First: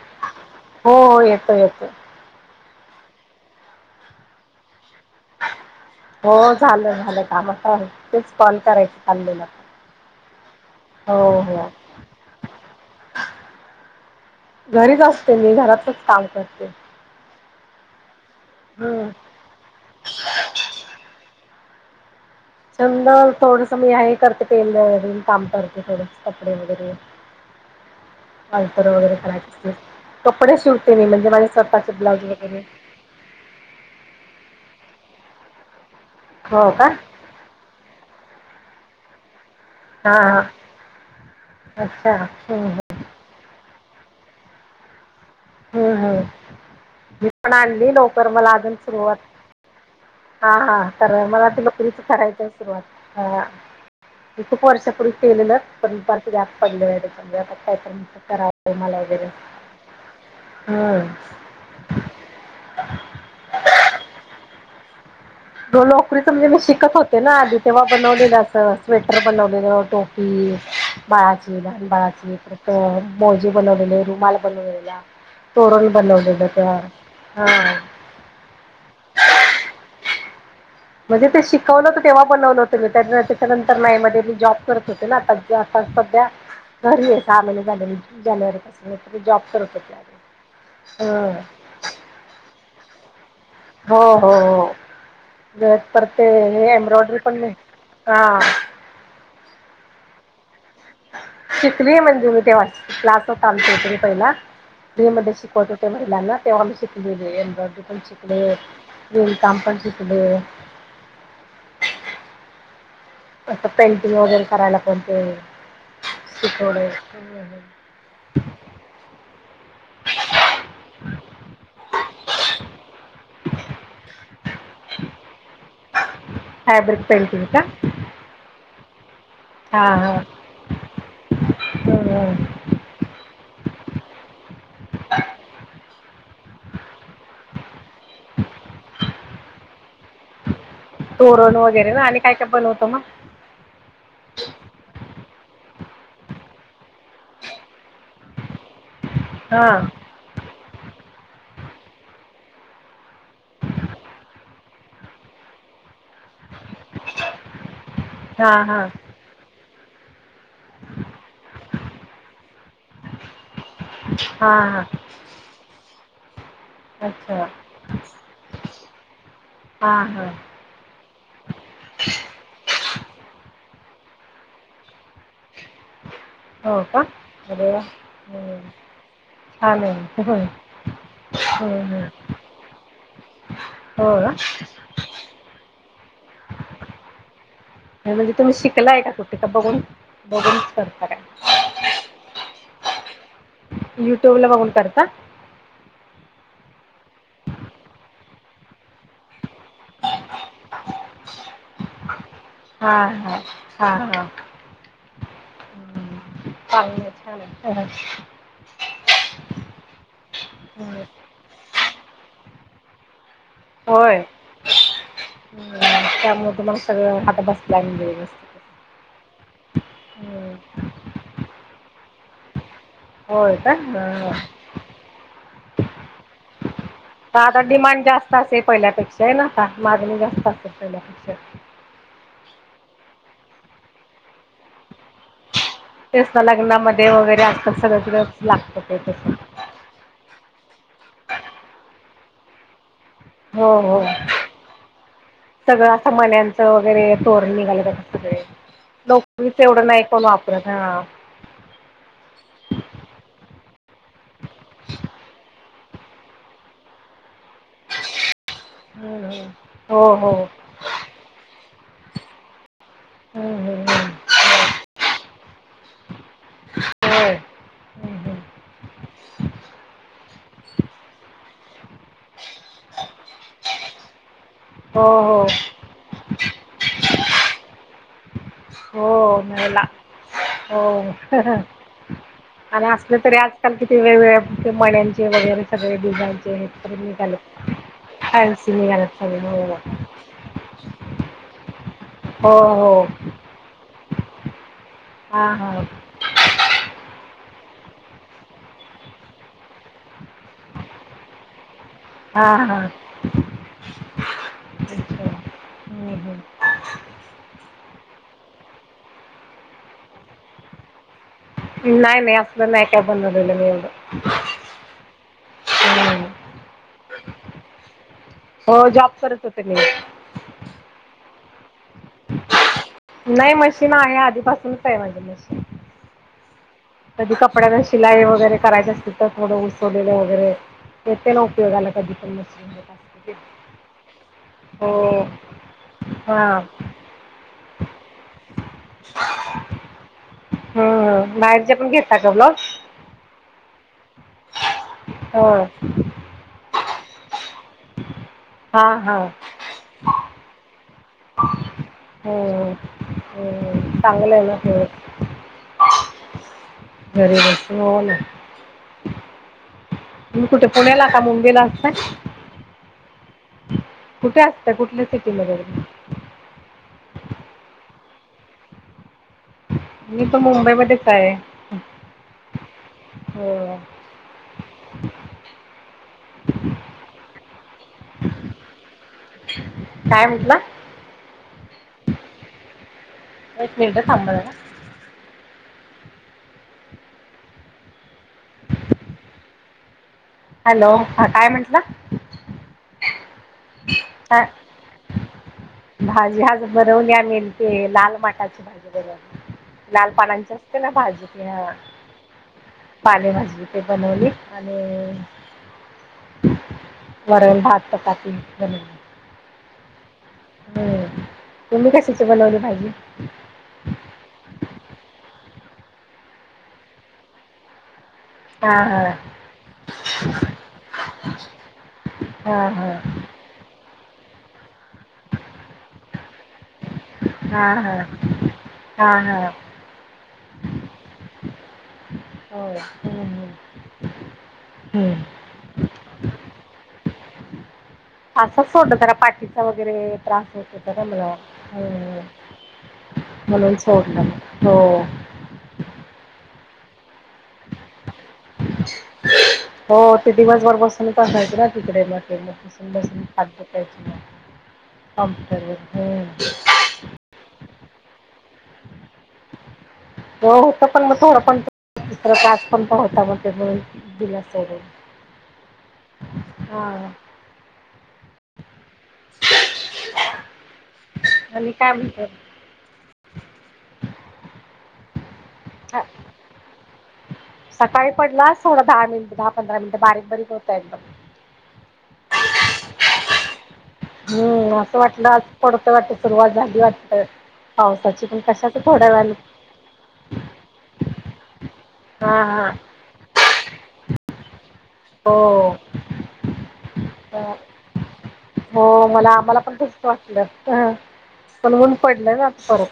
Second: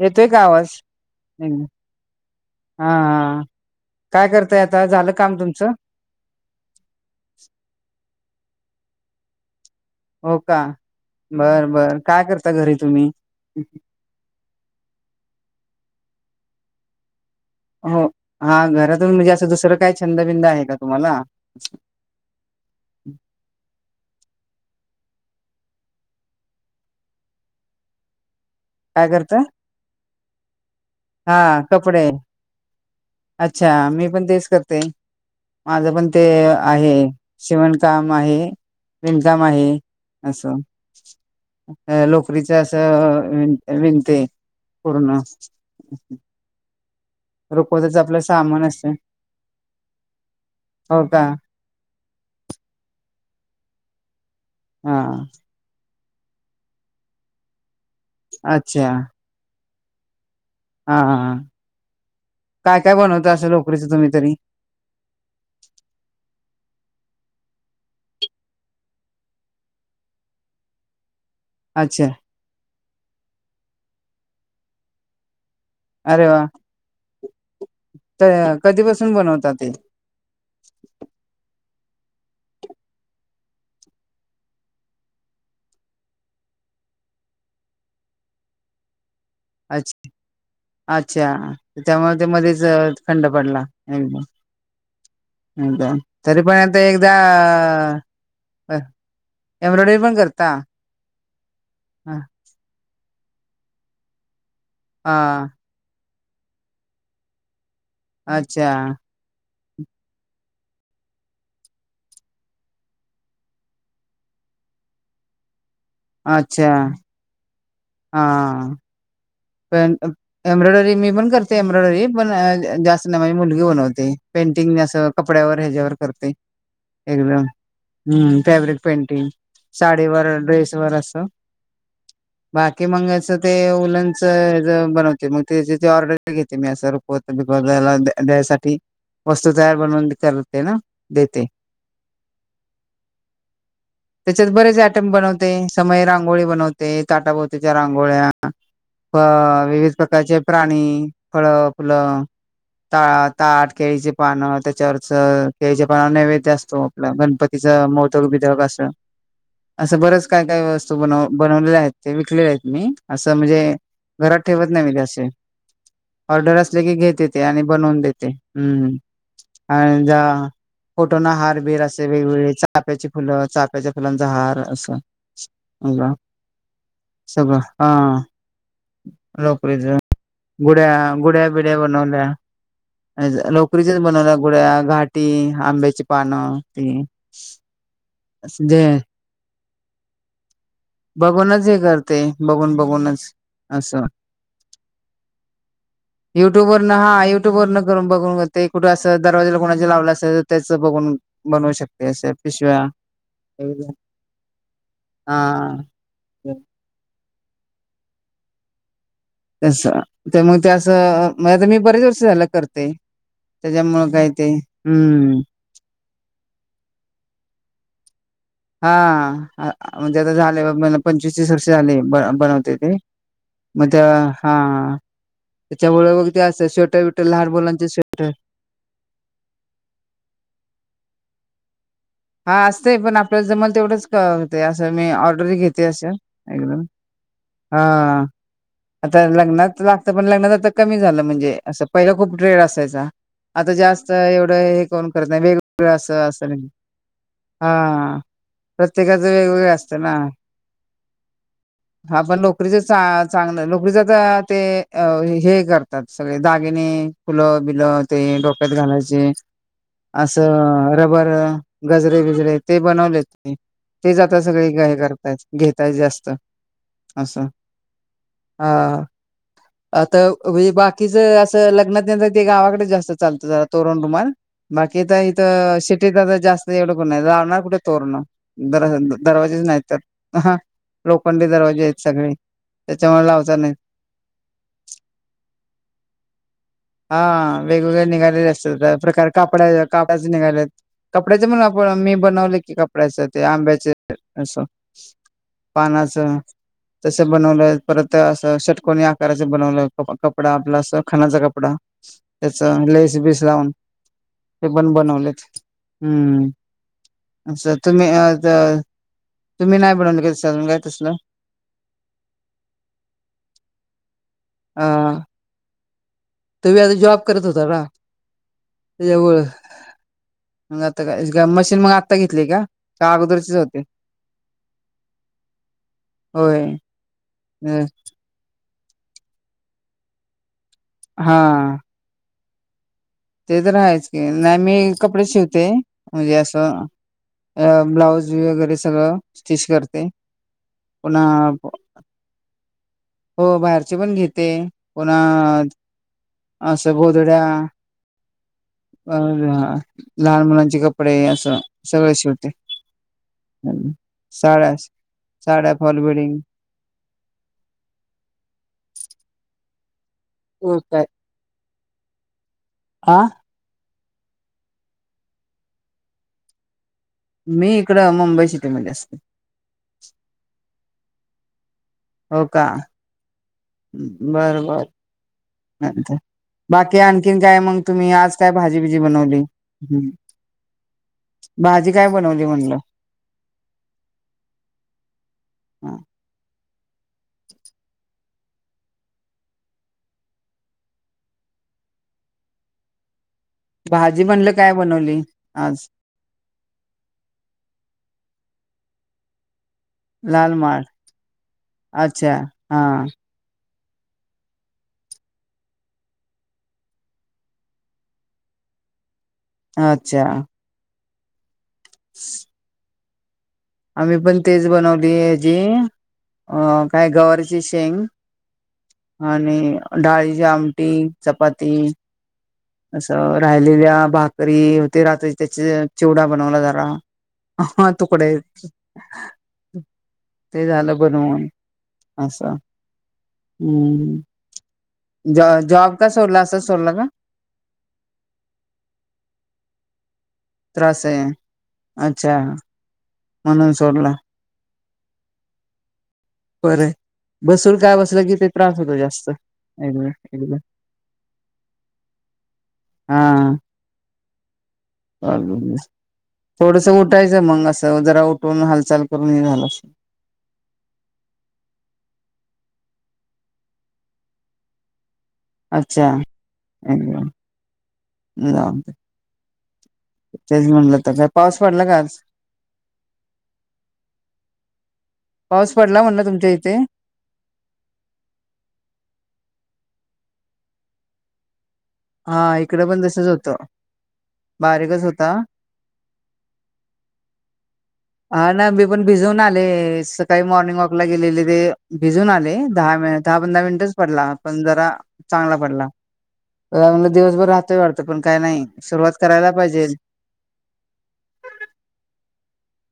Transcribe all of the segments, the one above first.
येतोय का आवाज? हो हो हा येतो येतो हा काय करतय आता, झालं काम तुमचं? हो झालं झालं काम आता, तेच कॉल करायच चालेलं. हो का? बर बर, काय करता घरी तुम्ही? घरीच असते मी घरातलच काम करते. हो, हा हम्म घरातून म्हणजे असं दुसरं काय छंदबिंद आहे का तुम्हाला? छंद थोडसं मी आहे करते टेलरिंग काम करते, थोडं कपडे वगैरे. [inaudible] अल्टर काय वगैरे करता करायचे असतील, कपडे शिवते मी म्हणजे हा माझे स्वतःचे कपडे ब्लाऊज वगैरे. अच्छा! मी पण तेच करते, माझं पण ते हो का आहे. शिवणकाम आहे विणकाम आहे. हा हा असं, अ अच्छा लोकरीचं हम्म असं विनते पूर्ण. हम्म हम्म मी पण आणली रुखवताच आपलं लोकर मला सामान अजून असत सुरुवात, हा हा हो का तर मला ती लो करीचं करायचंय सुरुवात, अ मी खूप हा वर्षापूर्वी केलेलं. [unintelligible] पडले त्याच्यामुळे आता तोपर्यंत करावं अच्छा रुमाल वैगेरे. हा हम्म. हा हा. काय काय बनवता असं लोकरीचं तुम्ही तरी? लोकरीचं म्हणजे मी शिकत होते ना आधी तेव्हा बनवलेलं असं स्वेटर बनवलेलं टोपी बाळाची लहान अच्छा बाळाची, परत अ मोजे बनवलेले, रुमाल बनवलेला. तोरण अरे वा बनवलेलं तयार, हा. तर कधीपासून बनवतात ते? म्हणजे ते शिकवलं होतं तेव्हा बनवलं होतं मी, त्या त्याच्यानंतर नाही मध्ये मी जॉब करत होते ना आता. म्हणजे आता सध्या घरी आहे सहा महिने झालं मी जानेवारी पासनं, घरी जॉब करत अच्छ होते आधी अच्छा, हम्म त्यामुळे ते मध्येच अ थंड पडलं. हो हो हो. द परत ते तरी पण हे आता एकदा एम्ब्रॉयडरी पण मी हा अ एम्ब्रॉयडरी पण करता? शिकलीए म्हणजे मी तेव्हाच, क्लास होता आमच्या इकडे पहिला फ्री मध्ये हा शिकवत ते महिलांना, तेव्हा मी शिकलेलीय एम्ब्रोयडरी पण शिकले, अच्छा विणकाम पण शिकले. आता पेंटिंग वगैरे करायला पण ते अच्छा शिकवले [unintelligible] हा. पण एम्ब्रॉयडरी मी पण करते एम्ब्रॉयडरी, अ पण जास्त नाय माझी मुलगी बनवते. पेंटिंग असं कपड्यावर ह्याच्यावर करते. फॅब्रिक एकदम पेंटिंग का? हम्म, फॅब्रिक पेंटिंग हा साडीवर ड्रेसवर असं. हा बाकी मग असं ते वुलनचं ह्याचं बनवते, मग त्याची ती ऑर्डर घेते मी असं [unintelligible] बघायला द्या द्यायसाठी, वस्तू तयार बनवून [unintelligible] देते तोरण वगैरे ना आणि काय काय बनवतो मग? [inaudible] त्याच्यात बरेच आयटम बनवते, समय रांगोळी बनवते, ताटाभोवतीच्या रांगोळ्या. अ हा विविध प्रकारचे प्राणी, फळं, फुलं. ता ताट केळीचे पानं त्याच्यावरचं केळीचे पाना नै द असतो आपला गणपतीचा मोदक हा बिदक हा असं. असं बरंच काय काय वस्तू बनव बनवलेल्या आहेत ते विकलेले आहेत मी, असं म्हणजे घरात हा ठेवत हा नाही मी म्हणहे अशे ऑर्डर असले की घेते ते अच्छा आणि बनवून देते, हम्म हा आणि जा हा फोटोना हार बिर असे वेगवेगळे चाप्याची फुलं चाप्याच्या फुलांचा हार असं. हो का सगळं अरे वा हा. छान लोकरीचं, आहे गुड्या गुड्या, बिड्या हम्म हम्म बनवल्या अज लोकरीचेच हो ना बनवल्या गुड्या, घाटी, आंब्याची पानं ती नाही म्हणजे, तुम्ही शिकलाय का कुठ का बघून बघून कर बघूनच हे करते, बघून बघूनच असं युट्यूबला बघून करता युट्युबवरनं हा युट्यूबवरनं करून बघून करते, कुठं असं दरवाजाला कोणा लावलं असेल तर त्याच बघून बनवू शकते, असे पिशव्या हा हा हा हा हा चांगलं आहे, छान आहे. तस तर मग ते हम्म असं, मग आता मी बरेच वर्ष झालं करते. त्याच्यामुळं होय काय ते, हम्म त्यामुळे तुम्हाला सगळं हात बसलाय म्हणलं वेवस्तीत हा, आ म्हणजे आता झाले, मला पंचवीस तीस वर्ष झाले ब बनवते मी होय का मग त्या हा हा त्याच्यामुळे मग ते असं, स्वेटर बिटर लहान मुलांचे स्वे तास आहे पहिल्यापेक्षा हे ना आता, माझं बी जास्त असत पहिल्यापेक्षा हा असतय, पण आपल्याला जमल तेवढंच करते असं मी, ऑर्डरी घेते असं तेच ना एकदम, लग्नामध्ये वगैरे आजकाल हा सगळीकडेच लागतं ते आता तसं लग्नात लाग पण लग्नात आता कमी झालं, म्हणजे असं पहिला खूप ट्रेड असायचा आता हो हो जास्त एवढं हे कोण करत नाही, वेगवेगळं असं अस क नाही. वगैेरे तोर हा, प्रत्येकाच वेगवेगळ एवढं असत नाही ना. कोण वापरत हा. हा पण लोकरीचच चा, चांगलं लोकरीचच ते हे करतात सगळे दागिने फुलं बिलं ते डोक्यात घालायचे, हो हो असं रबर गजरे बिजरे ते बनवलेत मी, हम्म हम्म तेच आता सगळे हम्म हे करतायत घेता आहेत जास्त होय. असं, हा. आता व बाकीचं असं लग्नात नाहीतर ते गावाकडच जास्त चालतं ते तोरण रुमाल. बाकी हो आता हो इथं सिटीत आता जास्त एवढं कोण नाही, लावणार कुठे तोरणं? दर हो दरवाजेच नाही मला तर, हा हो. लोखंडी दरवाजे आहेत सगळे. त्याच्यामुळे लावता नाही येत. ते वेगवेगळ्या ते मण्यांचे वगैरे सगळे डिझायनचे हा, वेगवेगळे निघालेले असतात त्या निघाल्यात प्रकार सगळे कापड हो का डाचं निघाल्यात, कपड्याचं पण आपण मी हो बनवले की हो कपड्याच ते आंब्याचे असं हा हा पानाचं. तसं बनवलंय परत असं षटकोणी आकाराचं बनवलं, कपडा आपलं असं खणाचा कप पडा. हा हा. त्याचं लेस बीस लावून, ते पण बनवलेत हम्म. असं तुम्ही अ त, तुम्ही नाही बनवलं का अजून काय तसलं? नाही नाही असलं नाही काय बनवलेलं मी एवढं. अ. हम्म. तुम्ही आता जॉब करत होता का? हो जॉब करत होते मी. म आता काय मशीन मग आ आता घेतली का? का नाही अगोदरचेच होते? मशीन आहे आधीपासूनच आहे माझी मशीन होय. कधी कपड्याला शिलाई वगैरे करायचं असली तर थोडं उसवलेलं वगैरे. येते ना हा उपयोगाला कधी पण मशीन [unintelligible] ते तर हायच की, नाही मी हो कपडे शिवते, म्हणजे हा असं अ ब्लाऊज वगैरे सगळं स्टिच करते. हं पुन्हा बाहेरच्या पण घेता का ब्लाऊज? हो बाहेरचे पण घेते, हो पुन्हा असं गोधड्या हा अ हा ह लहान मुलांचे कपडे असं सगळ शिवते. हम्म हम्म चांगलं आहे ना ते साळस साड्या फॉलबिडिंग [unintelligible] तुम्ही कुठं हो पुण्याला का मुंबईला असताय? आं कुठे असता, कुठल्या सिटीमध्ये मी इकड मुंबई सिटीमध्ये असते. मी पण मुंबईमध्येच आहे. हो का हो बरबर चालतंय बाकी आणखीन काय मंग तुम्ही, आज काय भाजीबिजी बनवली? काय म्हटला भाजी काय बनवली म्हणलं. एक मिनिट थांबा जरा. हम्म हॅलो, ह काय म्हंटला भाजी हा म्हणलं काय बनवली, आज भाजी आज बनवल्या आमी ती, लाल माटाची भाजी बनवली. लाल पानांची असते ना भाजी ती, अं अच्छा हा पालेभाजी ती बनवली आणि वरण भात चपाती बनव अच्छा हम्म, तुम्ही कशाची बनवली भाजी? आम्ही पण तेच बनवली हेची, अ काय गवारीची शेंग हा हा आणि डाळीची आमटी, चपाती हा हा असं राहिलेल्या भाकरी होते रात्रीची, त्याचे चिवडा बनवला जरा. हा तूकडे हा हा ते झालं बनवून, असं होय हम्म हम्म हम्म ज जॉब का सोडला असं सोडला का? आसच सोडलं, जरा पाठीचा वगैरे त्रास होत होता ना त्रास आहे मला, हं अच्छा म्हणून सोडला मी हो बरं आहे, बसून काय बसलं की ते त्रास होतो जास्त हो एकदम ते एकदम दिवसभर बसूनच असायचं ना तिकडे, म ते मग बसून बसून खा [unintelligible] अ थोडसं उठायचं, मंग असं जरा उठून हालचाल करून, हे झालं असं [unintelligible] [unintelligible] अच्छा, हा जाऊंदे तेच म्हणलं तर, काय पाऊस आणि पडला काय का आज? म्हणतात पाऊस पडला म्हणलं तुमच्या इथे सकाळी पडला थोडा दहा मिनिट, दहा पंधरा मिनिट बारीक बारीक होता एकदम. हा, इकडं पण तसच होतं. हम्म असं बारीकच वाटलं, होता. आज पडतोय वाटतं, सुरुवात झाली वाटतं. पावसाची पण कशाचं थोडं याल ले, स काही मॉर्निंग वॉकला गेलेले, ते भिजून हा आले, हा दहा दहा पंधरा मिनिटच पडला, पण जरा हो ला दिवसभर राहतोय वाढतं पण काय नाही सुरुवात करायला पाहिजे. हं पण ऊन पडलं ना आता परत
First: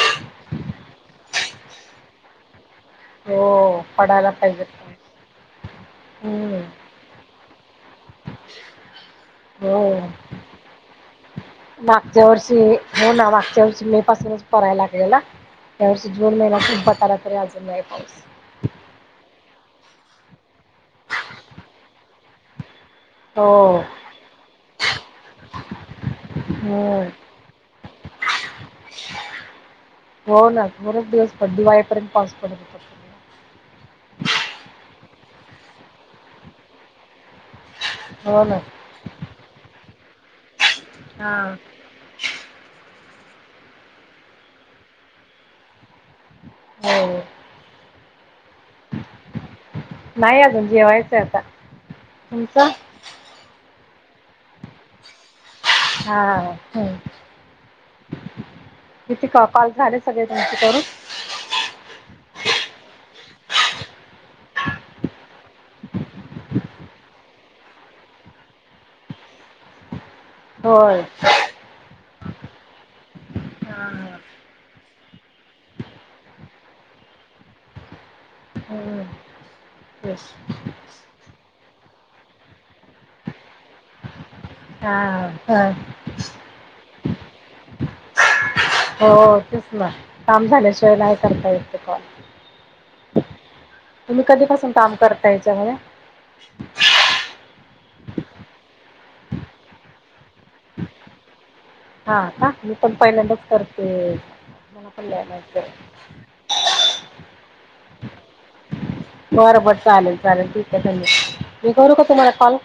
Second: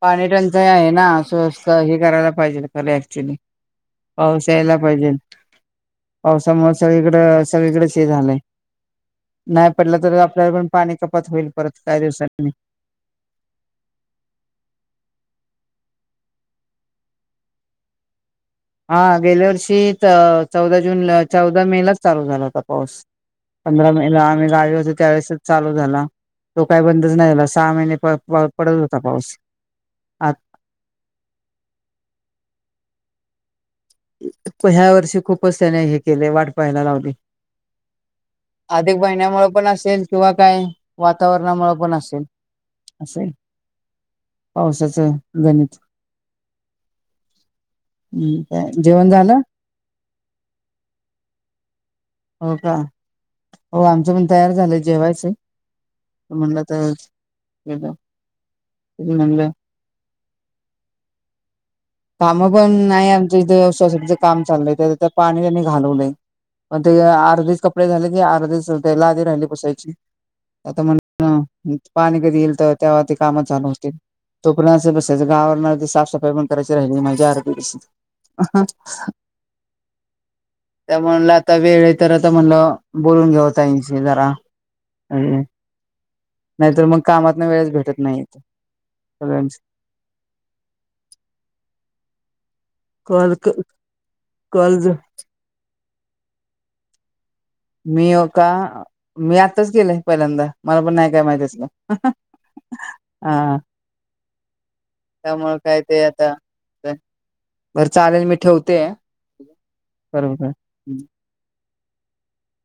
पाणी टंचाई आहे ना असं हे करायला पाहिजे. खरंय ऍक्च्युली हो पडायला पाऊस पाहिजेत यायला पाहिजे. हम्म पावसामुळे सगळीकडे सगळीकडे ते झालंय नाही हो पडलं तर आपल्याला पण पाणी कपात होईल परत काही मागच्या दिवसांनी वर्षी हो ना मागच्या मे पासूनच परायला लागेला त्या वर्षी जोन महिना खूप बटाराकरी अजून पाऊस हा गेल्या वर्षी चौदा जूनला चौदा मे लाच चालू झाला होता पाऊस हो पंधरा मे ला आम्ही गाडी असतू त्यावेेळेसच चालू झाला. तो काय हम्म बंदच नाही आला सहा महिने पडत होता पाऊस आ हो ना पुरच दिवस पड वायापर्यंत पास पडत हो. ह्या वर्षी खूपच त्याने हे केले वाट पाहायला लावली. हो ना. अधिक महिन्यामु पण असेल किंवा काय हा वातावरणामुळे पण असेल. असे पावसाचं गणित हो. हम्म, जेवण झालं? नाही अजून जेवायचंय आता हो तुमचं का हो आमचं पण तयार झालंय जेवायचं हा म्हणलं तर हम् तिथे म्हणलं कपाल झाले. सगळे तुम करून कामं पण नाही आमच इथे शसाचं काम चाललंय त्या पाणी त्यांनी घालवलंय. मग ते अर्धीच कपडे झाले की अर्धीच त्याला आधी राहिली बसायची आता म्हण. होय पाणी कधी येईल तर ते्हा ते काम चालू हा होतील तो पण बसचं गावा साफसफाई पण करायची राहिली माझ्या आरती येस. त्या म्हणलं आता वेळ तर आता म्हणलं बोलून घेऊता येशी जरा हा का? नाहीतर मग कामातन वेळच भेटत नाहीेत. हो तेच ना काम झाल्याशिवाय नाही सारता य ते कॉण कॉल तुम्ही कधीपासून कॉल काम करता याच्यामध्ये मी हो का मी आत्ताच गेले पहिल्यांदा मला पण नाही काय माहितीच का? हा का मी पण पहिल्यांदाच करते. म्हपल्या त्यामुळे नाहीत. काय ते आता बर चालेल मी ठेवते बरोबर चालेल चालेल त बरोबर मी करू का तुम्हाला कॉल?